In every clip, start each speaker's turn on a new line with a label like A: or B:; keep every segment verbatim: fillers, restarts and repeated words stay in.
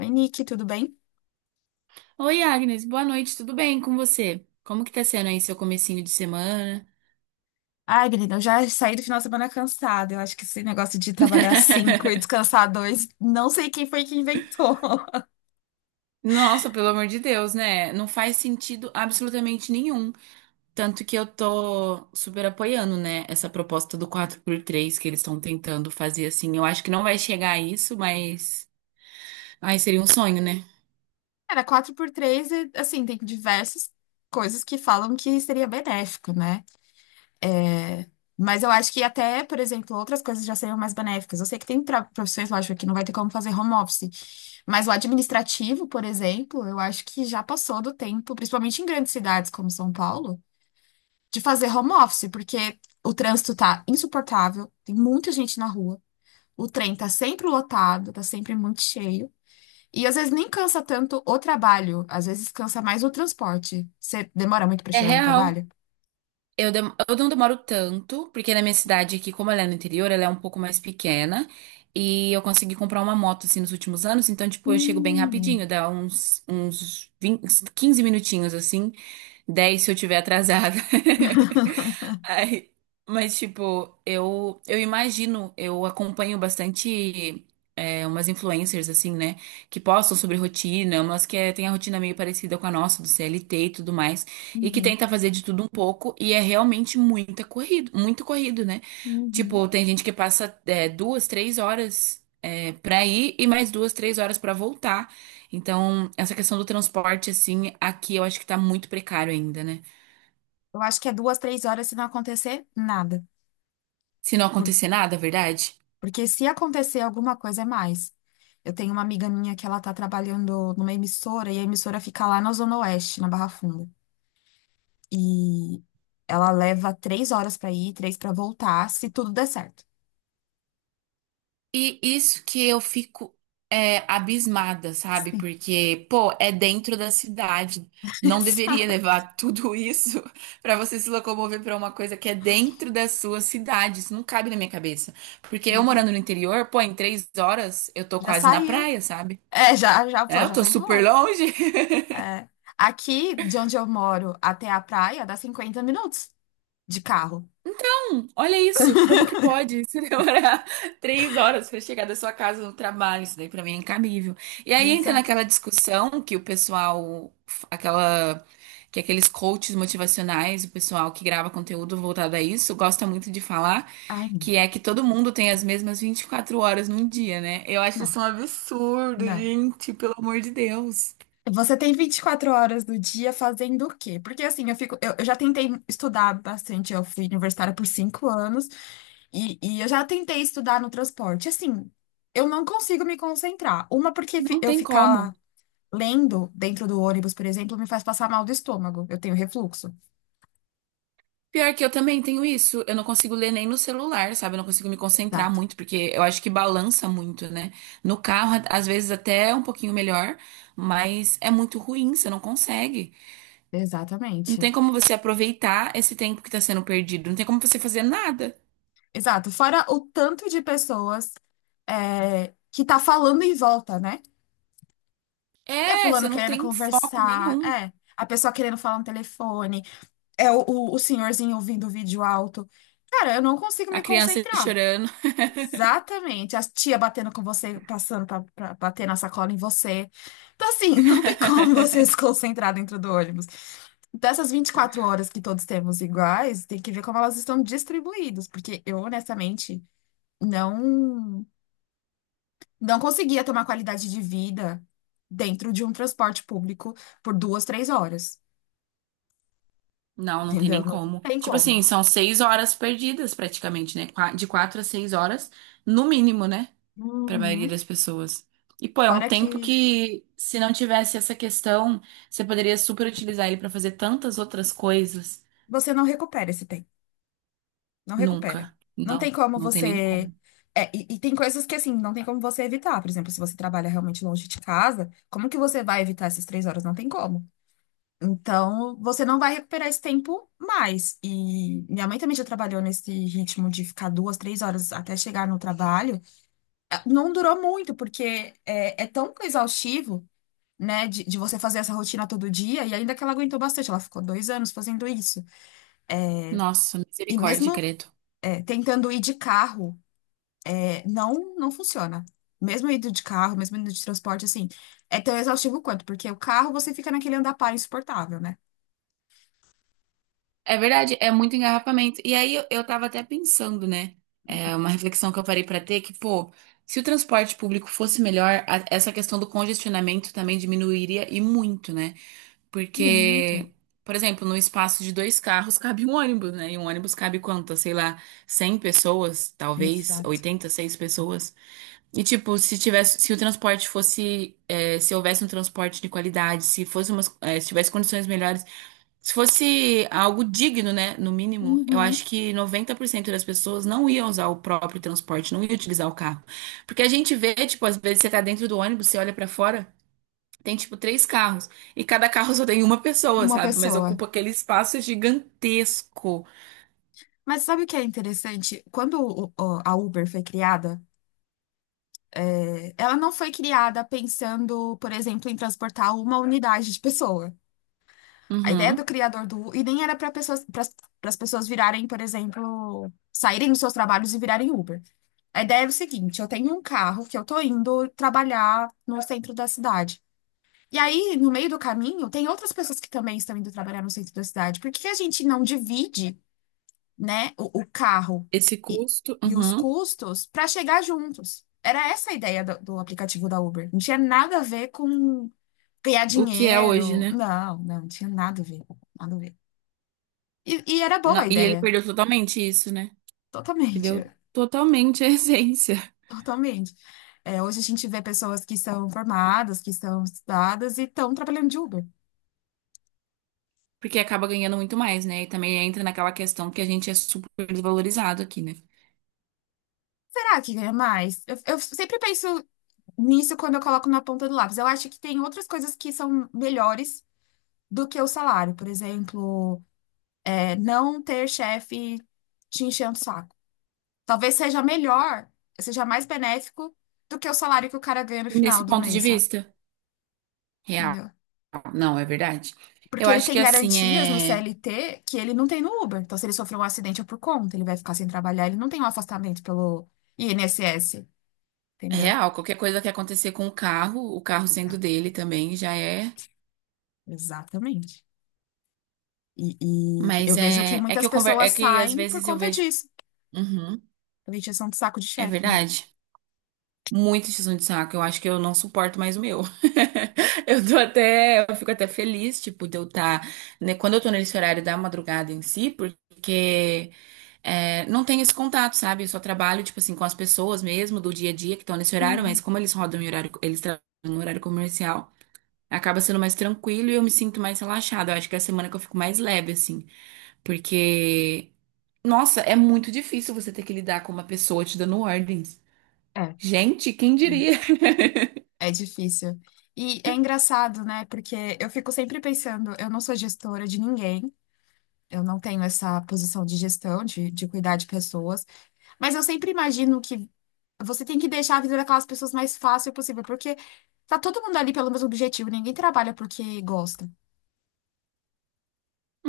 A: Oi, Nick, tudo bem?
B: Oi, Agnes, boa noite, tudo bem com você? Como que tá sendo aí seu comecinho de semana?
A: Ai, menina, eu já saí do final de semana cansada. Eu acho que esse negócio de trabalhar cinco e descansar dois, não sei quem foi que inventou.
B: Nossa, pelo amor de Deus, né? Não faz sentido absolutamente nenhum. Tanto que eu tô super apoiando, né? Essa proposta do quatro por três que eles estão tentando fazer assim. Eu acho que não vai chegar a isso, mas. Ai, seria um sonho, né?
A: Era quatro por três e, assim, tem diversas coisas que falam que seria benéfico, né? É, Mas eu acho que até, por exemplo, outras coisas já seriam mais benéficas. Eu sei que tem tra- profissões, lógico, que não vai ter como fazer home office. Mas o administrativo, por exemplo, eu acho que já passou do tempo, principalmente em grandes cidades como São Paulo, de fazer home office, porque o trânsito tá insuportável, tem muita gente na rua, o trem tá sempre lotado, tá sempre muito cheio. E às vezes nem cansa tanto o trabalho, às vezes cansa mais o transporte. Você demora muito pra
B: É
A: chegar no
B: real.
A: trabalho?
B: Eu, dem- eu não demoro tanto, porque na minha cidade aqui, como ela é no interior, ela é um pouco mais pequena. E eu consegui comprar uma moto, assim, nos últimos anos. Então, tipo, eu chego bem
A: Hum,
B: rapidinho. Dá uns, uns vinte, uns minutinhos, assim, dez se eu tiver atrasada. Aí, mas, tipo, eu, eu imagino, eu acompanho bastante é, umas influencers, assim, né? Que postam sobre rotina, umas que é, tem a rotina meio parecida com a nossa, do C L T e tudo mais. E que
A: uhum,
B: tenta fazer de tudo um pouco, e é realmente muita corrido, muito corrido, né?
A: uhum.
B: Tipo, tem gente que passa é, duas, três horas é, pra ir e mais duas, três horas pra voltar. Então, essa questão do transporte, assim, aqui eu acho que tá muito precário ainda, né?
A: Eu acho que é duas, três horas se não acontecer nada.
B: Se não
A: Por-
B: acontecer nada, é verdade?
A: Porque se acontecer alguma coisa é mais. Eu tenho uma amiga minha que ela tá trabalhando numa emissora e a emissora fica lá na Zona Oeste, na Barra Funda. E ela leva três horas pra ir, três pra voltar, se tudo der certo.
B: E isso que eu fico é, abismada, sabe?
A: Sim.
B: Porque, pô, é dentro da cidade. Não deveria
A: Exato.
B: levar tudo isso pra você se locomover pra uma coisa que é dentro da sua cidade. Isso não cabe na minha cabeça. Porque eu morando
A: Exato.
B: no interior, pô, em três horas eu tô
A: Já
B: quase na
A: saiu.
B: praia, sabe?
A: É, já, já
B: É,
A: foi,
B: eu
A: já
B: tô
A: foi
B: super
A: embora.
B: longe.
A: É. Aqui, de onde eu moro até a praia, dá cinquenta minutos de carro.
B: Olha isso, como que pode se demorar três horas para chegar da sua casa no trabalho? Isso daí para mim é incabível. E aí entra
A: Exato.
B: naquela discussão que o pessoal, aquela, que aqueles coaches motivacionais, o pessoal que grava conteúdo voltado a isso, gosta muito de falar,
A: Ai, não,
B: que é que todo mundo tem as mesmas vinte e quatro horas num dia, né? Eu acho
A: não.
B: isso um absurdo,
A: Não.
B: gente, pelo amor de Deus.
A: Você tem vinte e quatro horas do dia fazendo o quê? Porque assim, eu fico, eu, eu já tentei estudar bastante, eu fui universitária por cinco anos, E, e eu já tentei estudar no transporte. Assim, eu não consigo me concentrar. Uma, porque fi-
B: Não
A: eu
B: tem como.
A: ficar lendo dentro do ônibus, por exemplo, me faz passar mal do estômago. Eu tenho refluxo.
B: Pior que eu também tenho isso. Eu não consigo ler nem no celular, sabe? Eu não consigo me concentrar
A: Exato.
B: muito, porque eu acho que balança muito, né? No carro, a- às vezes até é um pouquinho melhor, mas é muito ruim, você não consegue. Não
A: Exatamente.
B: tem como você aproveitar esse tempo que tá sendo perdido. Não tem como você fazer nada.
A: Exato. Fora o tanto de pessoas é, que tá falando em volta, né? É
B: É,
A: fulano
B: você não
A: querendo
B: tem foco
A: conversar,
B: nenhum.
A: é. A pessoa querendo falar no telefone, é o, o, o senhorzinho ouvindo o vídeo alto. Cara, eu não consigo
B: A
A: me
B: criança
A: concentrar.
B: chorando.
A: Exatamente. A tia batendo com você, passando pra, pra bater na sacola em você. Então, assim, não tem como você se concentrar dentro do ônibus. Dessas quatro horas que todos temos iguais, tem que ver como elas estão distribuídas, porque eu, honestamente, não, não conseguia tomar qualidade de vida dentro de um transporte público por duas, três horas.
B: Não, não tem nem
A: Entendeu? Não
B: como.
A: tem
B: Tipo assim,
A: como.
B: são seis horas perdidas praticamente, né? Qua- De quatro a seis horas, no mínimo, né? Para a maioria
A: Uhum.
B: das pessoas. E, pô, é um
A: Fora
B: tempo
A: que
B: que, se não tivesse essa questão, você poderia super utilizar ele para fazer tantas outras coisas.
A: você não recupera esse tempo. Não recupera.
B: Nunca.
A: Não tem
B: Não,
A: como
B: não tem nem
A: você.
B: como.
A: É, e, e tem coisas que, assim, não tem como você evitar. Por exemplo, se você trabalha realmente longe de casa, como que você vai evitar essas três horas? Não tem como. Então, você não vai recuperar esse tempo mais. E minha mãe também já trabalhou nesse ritmo de ficar duas, três horas até chegar no trabalho. Eh, Não durou muito, porque é, é tão exaustivo, né, de, de você fazer essa rotina todo dia. E ainda que ela aguentou bastante, ela ficou dois anos fazendo isso.
B: Nossa,
A: E
B: misericórdia,
A: mesmo
B: Creto.
A: é, tentando ir de carro. Não, não funciona. Mesmo indo de carro, mesmo indo de transporte, assim, é tão exaustivo quanto, porque o carro você fica naquele andar par insuportável, né?
B: É verdade, é muito engarrafamento. E aí eu, eu tava até pensando, né? É uma reflexão que eu parei para ter que, pô, se o transporte público fosse melhor, a- essa questão do congestionamento também diminuiria e muito, né?
A: Muito.
B: Porque, por exemplo, no espaço de dois carros cabe um ônibus, né? E um ônibus cabe quantas? Sei lá, cem pessoas, talvez,
A: Exato.
B: oitenta e seis pessoas. E, tipo, se tivesse, se o transporte fosse, é, se houvesse um transporte de qualidade, se fosse umas, é, se tivesse condições melhores, se fosse algo digno, né? No mínimo, eu
A: Uhum.
B: acho que noventa por cento das pessoas não iam usar o próprio transporte, não iam utilizar o carro. Porque a gente vê, tipo, às vezes você tá dentro do ônibus, você olha pra fora. Tem tipo três carros. E cada carro só tem uma pessoa,
A: Uma
B: sabe? Mas
A: pessoa.
B: ocupa aquele espaço gigantesco.
A: Mas sabe o que é interessante? Quando o- o- a Uber foi criada, é, ela não foi criada pensando, por exemplo, em transportar uma unidade de pessoa. A ideia do
B: Uhum.
A: criador do e nem era para pessoas, para as pessoas virarem, por exemplo, saírem dos seus trabalhos e virarem Uber. A ideia é o seguinte, eu tenho um carro que eu tô indo trabalhar no centro da cidade. E aí, no meio do caminho, tem outras pessoas que também estão indo trabalhar no centro da cidade. Por que que a gente não divide, né, o, o carro
B: Esse
A: e,
B: custo,
A: e os
B: uhum.
A: custos para chegar juntos? Era essa a ideia do, do aplicativo da Uber. Não tinha nada a ver com ganhar
B: O que é hoje,
A: dinheiro.
B: né?
A: Não, não, tinha nada a ver. Nada a ver. E, e era boa
B: Na-
A: a
B: E ele
A: ideia,
B: perdeu totalmente isso, né? Perdeu
A: totalmente.
B: totalmente a essência.
A: Totalmente. É, hoje a gente vê pessoas que são formadas, que são estudadas e estão trabalhando de Uber.
B: Porque acaba ganhando muito mais, né? E também entra naquela questão que a gente é super desvalorizado aqui, né?
A: Será que ganha mais? Eu, eu sempre penso nisso quando eu coloco na ponta do lápis. Eu acho que tem outras coisas que são melhores do que o salário. Por exemplo, é, não ter chefe te enchendo o saco. Talvez seja melhor, seja mais benéfico do que o salário que o cara ganha no final
B: Nesse
A: do
B: ponto de
A: mês, sabe?
B: vista. Real.
A: Entendeu?
B: Não, é verdade. Eu
A: Porque ele
B: acho que
A: tem
B: assim
A: garantias no
B: é.
A: C L T que ele não tem no Uber. Então, se ele sofrer um acidente é por conta, ele vai ficar sem trabalhar, ele não tem um afastamento pelo I N S S,
B: É
A: entendeu?
B: real, qualquer coisa que acontecer com o carro, o carro sendo
A: Exato.
B: dele também já é.
A: Exatamente. E, e eu
B: Mas
A: vejo que
B: é, é que
A: muitas
B: eu conver... é
A: pessoas
B: que às
A: saem por
B: vezes eu
A: conta
B: vejo.
A: disso.
B: Uhum,
A: A Vitiação de saco de
B: é
A: chefe, né?
B: verdade. Muito tiozão de saco. Eu acho que eu não suporto mais o meu. Eu tô até. Eu fico até feliz, tipo, de eu estar. Né, quando eu tô nesse horário da madrugada em si, porque é, não tem esse contato, sabe? Eu só trabalho, tipo assim, com as pessoas mesmo do dia a dia que estão nesse horário,
A: Uhum.
B: mas como eles rodam em horário, eles trabalham no horário comercial, acaba sendo mais tranquilo e eu me sinto mais relaxada. Eu acho que é a semana que eu fico mais leve, assim. Porque, nossa, é muito difícil você ter que lidar com uma pessoa te dando ordens.
A: É.
B: Gente, quem diria?
A: É difícil. E é engraçado, né? Porque eu fico sempre pensando, eu não sou gestora de ninguém, eu não tenho essa posição de gestão, de, de cuidar de pessoas, mas eu sempre imagino que você tem que deixar a vida daquelas pessoas mais fácil possível, porque tá todo mundo ali pelo mesmo objetivo, ninguém trabalha porque gosta,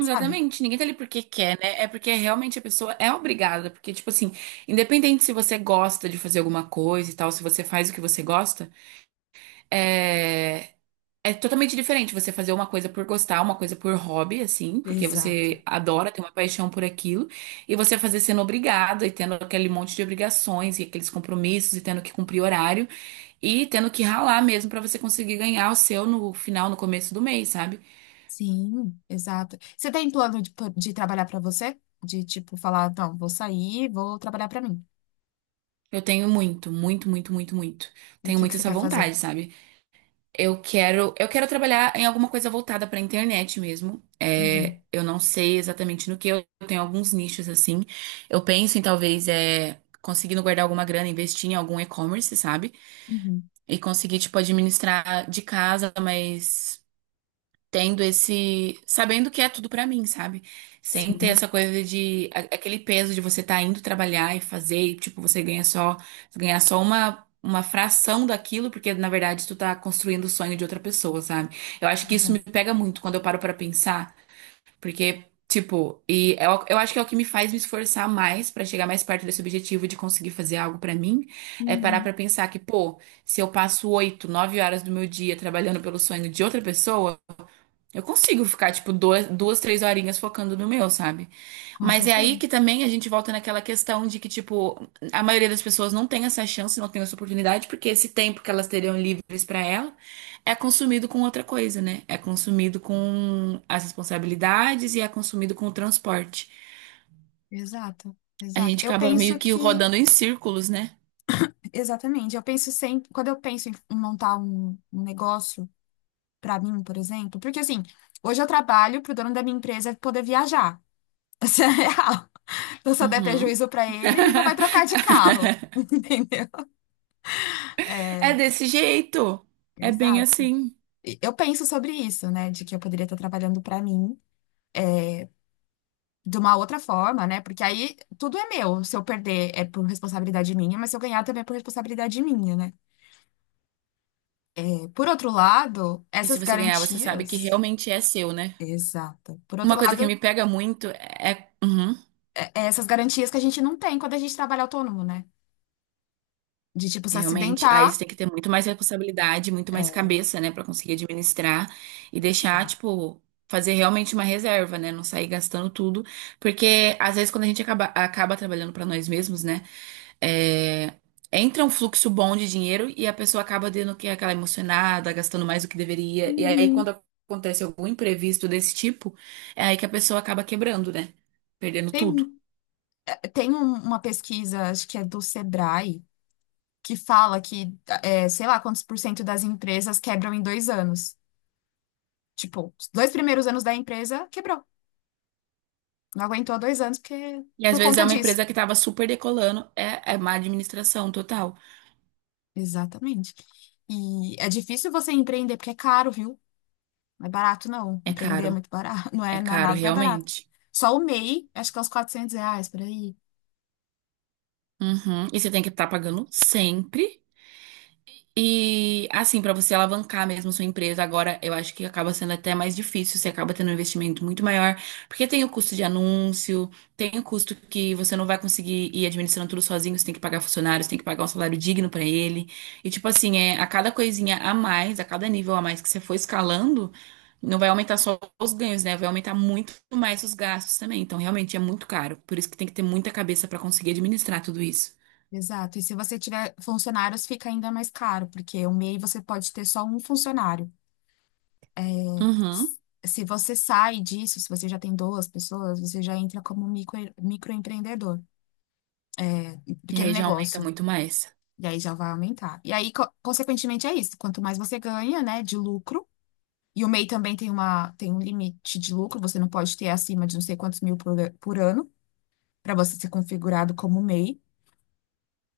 A: sabe?
B: ninguém tá ali porque quer, né? É porque realmente a pessoa é obrigada. Porque, tipo assim, independente se você gosta de fazer alguma coisa e tal, se você faz o que você gosta, é. É totalmente diferente você fazer uma coisa por gostar, uma coisa por hobby, assim, porque
A: Exato.
B: você adora, tem uma paixão por aquilo, e você fazer sendo obrigado e tendo aquele monte de obrigações e aqueles compromissos e tendo que cumprir horário e tendo que ralar mesmo pra você conseguir ganhar o seu no final, no começo do mês, sabe?
A: Sim, exato. Você tem plano de, de trabalhar pra você? De tipo falar, não, vou sair, vou trabalhar pra mim.
B: Eu tenho muito, muito, muito, muito, muito.
A: E o
B: Tenho
A: que que
B: muito
A: você
B: essa
A: quer fazer?
B: vontade, sabe? Eu quero, eu quero trabalhar em alguma coisa voltada para a internet mesmo. É,
A: Uhum.
B: eu não sei exatamente no que eu tenho alguns nichos assim. Eu penso em talvez é, conseguindo guardar alguma grana, investir em algum e-commerce, sabe?
A: Uhum.
B: E conseguir tipo administrar de casa, mas tendo esse, sabendo que é tudo pra mim, sabe? Sem ter
A: Sim,
B: essa coisa de a- aquele peso de você tá indo trabalhar e fazer, e, tipo, você ganha só, ganhar só uma uma fração daquilo, porque na verdade tu tá construindo o sonho de outra pessoa, sabe? Eu acho que isso me
A: exato.
B: pega muito quando eu paro pra pensar, porque tipo, e é o- eu acho que é o que me faz me esforçar mais pra chegar mais perto desse objetivo de conseguir fazer algo pra mim, é parar
A: Uhum.
B: pra pensar que, pô, se eu passo oito, nove horas do meu dia trabalhando pelo sonho de outra pessoa, eu consigo ficar, tipo, duas, duas, três horinhas focando no meu, sabe?
A: Com
B: Mas é aí
A: certeza.
B: que também a gente volta naquela questão de que, tipo, a maioria das pessoas não tem essa chance, não tem essa oportunidade, porque esse tempo que elas teriam livres pra ela é consumido com outra coisa, né? É consumido com as responsabilidades e é consumido com o transporte.
A: Exato,
B: A
A: exato.
B: gente
A: Eu
B: acaba
A: penso
B: meio que
A: que,
B: rodando em círculos, né?
A: exatamente, eu penso sempre, quando eu penso em montar um um negócio pra mim, por exemplo? Porque assim, hoje eu trabalho pro dono da minha empresa poder viajar. Isso é real. Então, se eu der
B: Uhum.
A: prejuízo pra ele, ele não vai trocar de carro. Entendeu?
B: É
A: É,
B: desse jeito. É bem
A: exato.
B: assim.
A: E eu penso sobre isso, né? De que eu poderia estar trabalhando pra mim de uma outra forma, né? Porque aí tudo é meu. Se eu perder é por responsabilidade minha, mas se eu ganhar também é por responsabilidade minha, né? Por outro lado,
B: E se
A: essas
B: você ganhar, você sabe que
A: garantias.
B: realmente é seu, né?
A: Exato. Por
B: Uma
A: outro
B: coisa que
A: lado,
B: me pega muito é, uhum,
A: é- é essas garantias que a gente não tem quando a gente trabalha autônomo, né? De tipo se
B: realmente, aí você
A: acidentar.
B: tem que ter muito mais responsabilidade, muito mais
A: É.
B: cabeça, né, pra conseguir administrar e deixar,
A: Exato.
B: tipo, fazer realmente uma reserva, né, não sair gastando tudo, porque às vezes quando a gente acaba, acaba trabalhando pra nós mesmos, né, é, entra um fluxo bom de dinheiro e a pessoa acaba tendo que aquela emocionada, gastando mais do que deveria, e aí quando
A: Uhum.
B: acontece algum imprevisto desse tipo, é aí que a pessoa acaba quebrando, né, perdendo tudo.
A: Tem, tem um- uma pesquisa, acho que é do Sebrae, que fala que, é, sei lá, quantos por cento das empresas quebram em dois anos. Tipo, os dois primeiros anos da empresa quebrou. Não aguentou dois anos porque,
B: E às
A: por
B: vezes
A: conta
B: é uma
A: disso.
B: empresa que estava super decolando, é, é má administração total.
A: Exatamente. E é difícil você empreender porque é caro, viu? Não é barato, não.
B: É
A: Empreender é
B: caro,
A: muito barato. Não
B: é
A: é na-
B: caro
A: nada barato.
B: realmente.
A: Só o MEI, acho que é uns quatrocentos reais por aí.
B: Uhum. E você tem que estar pagando sempre. E assim, para você alavancar mesmo sua empresa agora, eu acho que acaba sendo até mais difícil, você acaba tendo um investimento muito maior, porque tem o custo de anúncio, tem o custo que você não vai conseguir ir administrando tudo sozinho, você tem que pagar funcionários, tem que pagar um salário digno para ele. E tipo assim, é a cada coisinha a mais, a cada nível a mais que você for escalando, não vai aumentar só os ganhos, né? Vai aumentar muito mais os gastos também. Então, realmente é muito caro, por isso que tem que ter muita cabeça para conseguir administrar tudo isso.
A: Exato. E se você tiver funcionários, fica ainda mais caro, porque o MEI você pode ter só um funcionário.
B: Uhum.
A: S- Se você sai disso, se você já tem duas pessoas, você já entra como micro, microempreendedor,
B: E
A: pequeno
B: aí já aumenta
A: negócio.
B: muito mais.
A: E aí já vai aumentar. E aí, co- consequentemente, é isso. Quanto mais você ganha, né, de lucro, e o MEI também tem uma, tem um limite de lucro, você não pode ter acima de não sei quantos mil por, por ano, para você ser configurado como MEI.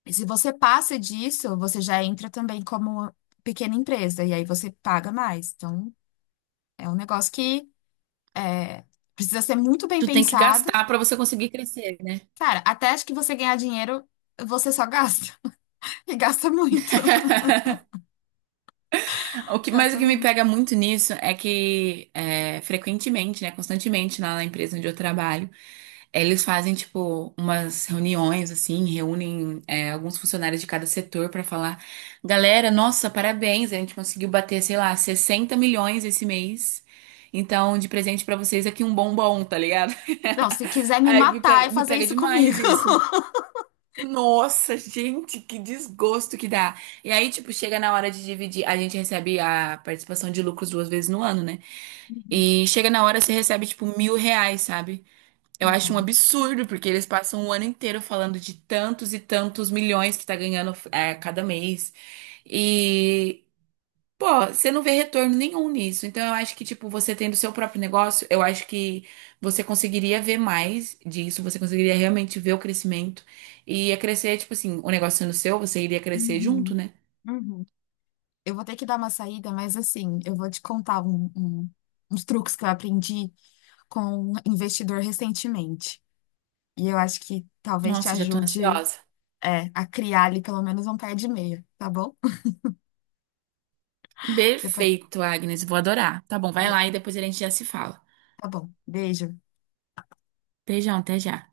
A: E se você passa disso, você já entra também como pequena empresa, e aí você paga mais. Então, é um negócio que é, precisa ser muito bem
B: Tu tem que
A: pensado.
B: gastar para você conseguir crescer, né?
A: Cara, até acho que você ganhar dinheiro, você só gasta. E gasta muito.
B: O que, mas o
A: Gasta
B: que me
A: muito.
B: pega muito nisso é que é, frequentemente, né, constantemente lá na empresa onde eu trabalho, eles fazem tipo umas reuniões assim, reúnem é, alguns funcionários de cada setor para falar, galera, nossa, parabéns, a gente conseguiu bater, sei lá, sessenta milhões esse mês. Então, de presente para vocês aqui um bombom, tá ligado?
A: Não, se quiser me
B: Aí me
A: matar,
B: pega,
A: é
B: me
A: fazer
B: pega
A: isso comigo.
B: demais isso. Nossa, gente, que desgosto que dá. E aí, tipo, chega na hora de dividir. A gente recebe a participação de lucros duas vezes no ano, né? E chega na hora, você recebe, tipo, mil reais, sabe? Eu acho um absurdo, porque eles passam o ano inteiro falando de tantos e tantos milhões que tá ganhando é, cada mês. E, pô, você não vê retorno nenhum nisso. Então, eu acho que, tipo, você tendo seu próprio negócio, eu acho que você conseguiria ver mais disso, você conseguiria realmente ver o crescimento. E ia crescer, tipo assim, o negócio sendo seu, você iria crescer junto,
A: Uhum,
B: né?
A: uhum. Eu vou ter que dar uma saída, mas assim, eu vou te contar um- um- uns truques que eu aprendi com um investidor recentemente. E eu acho que talvez te
B: Nossa, já tô
A: ajude
B: ansiosa.
A: é, a criar ali pelo menos um par de meia, tá bom? Depois,
B: Perfeito, Agnes, vou adorar. Tá bom, vai
A: de-
B: lá e depois a gente já se fala.
A: tá bom. Beijo.
B: Beijão, até já.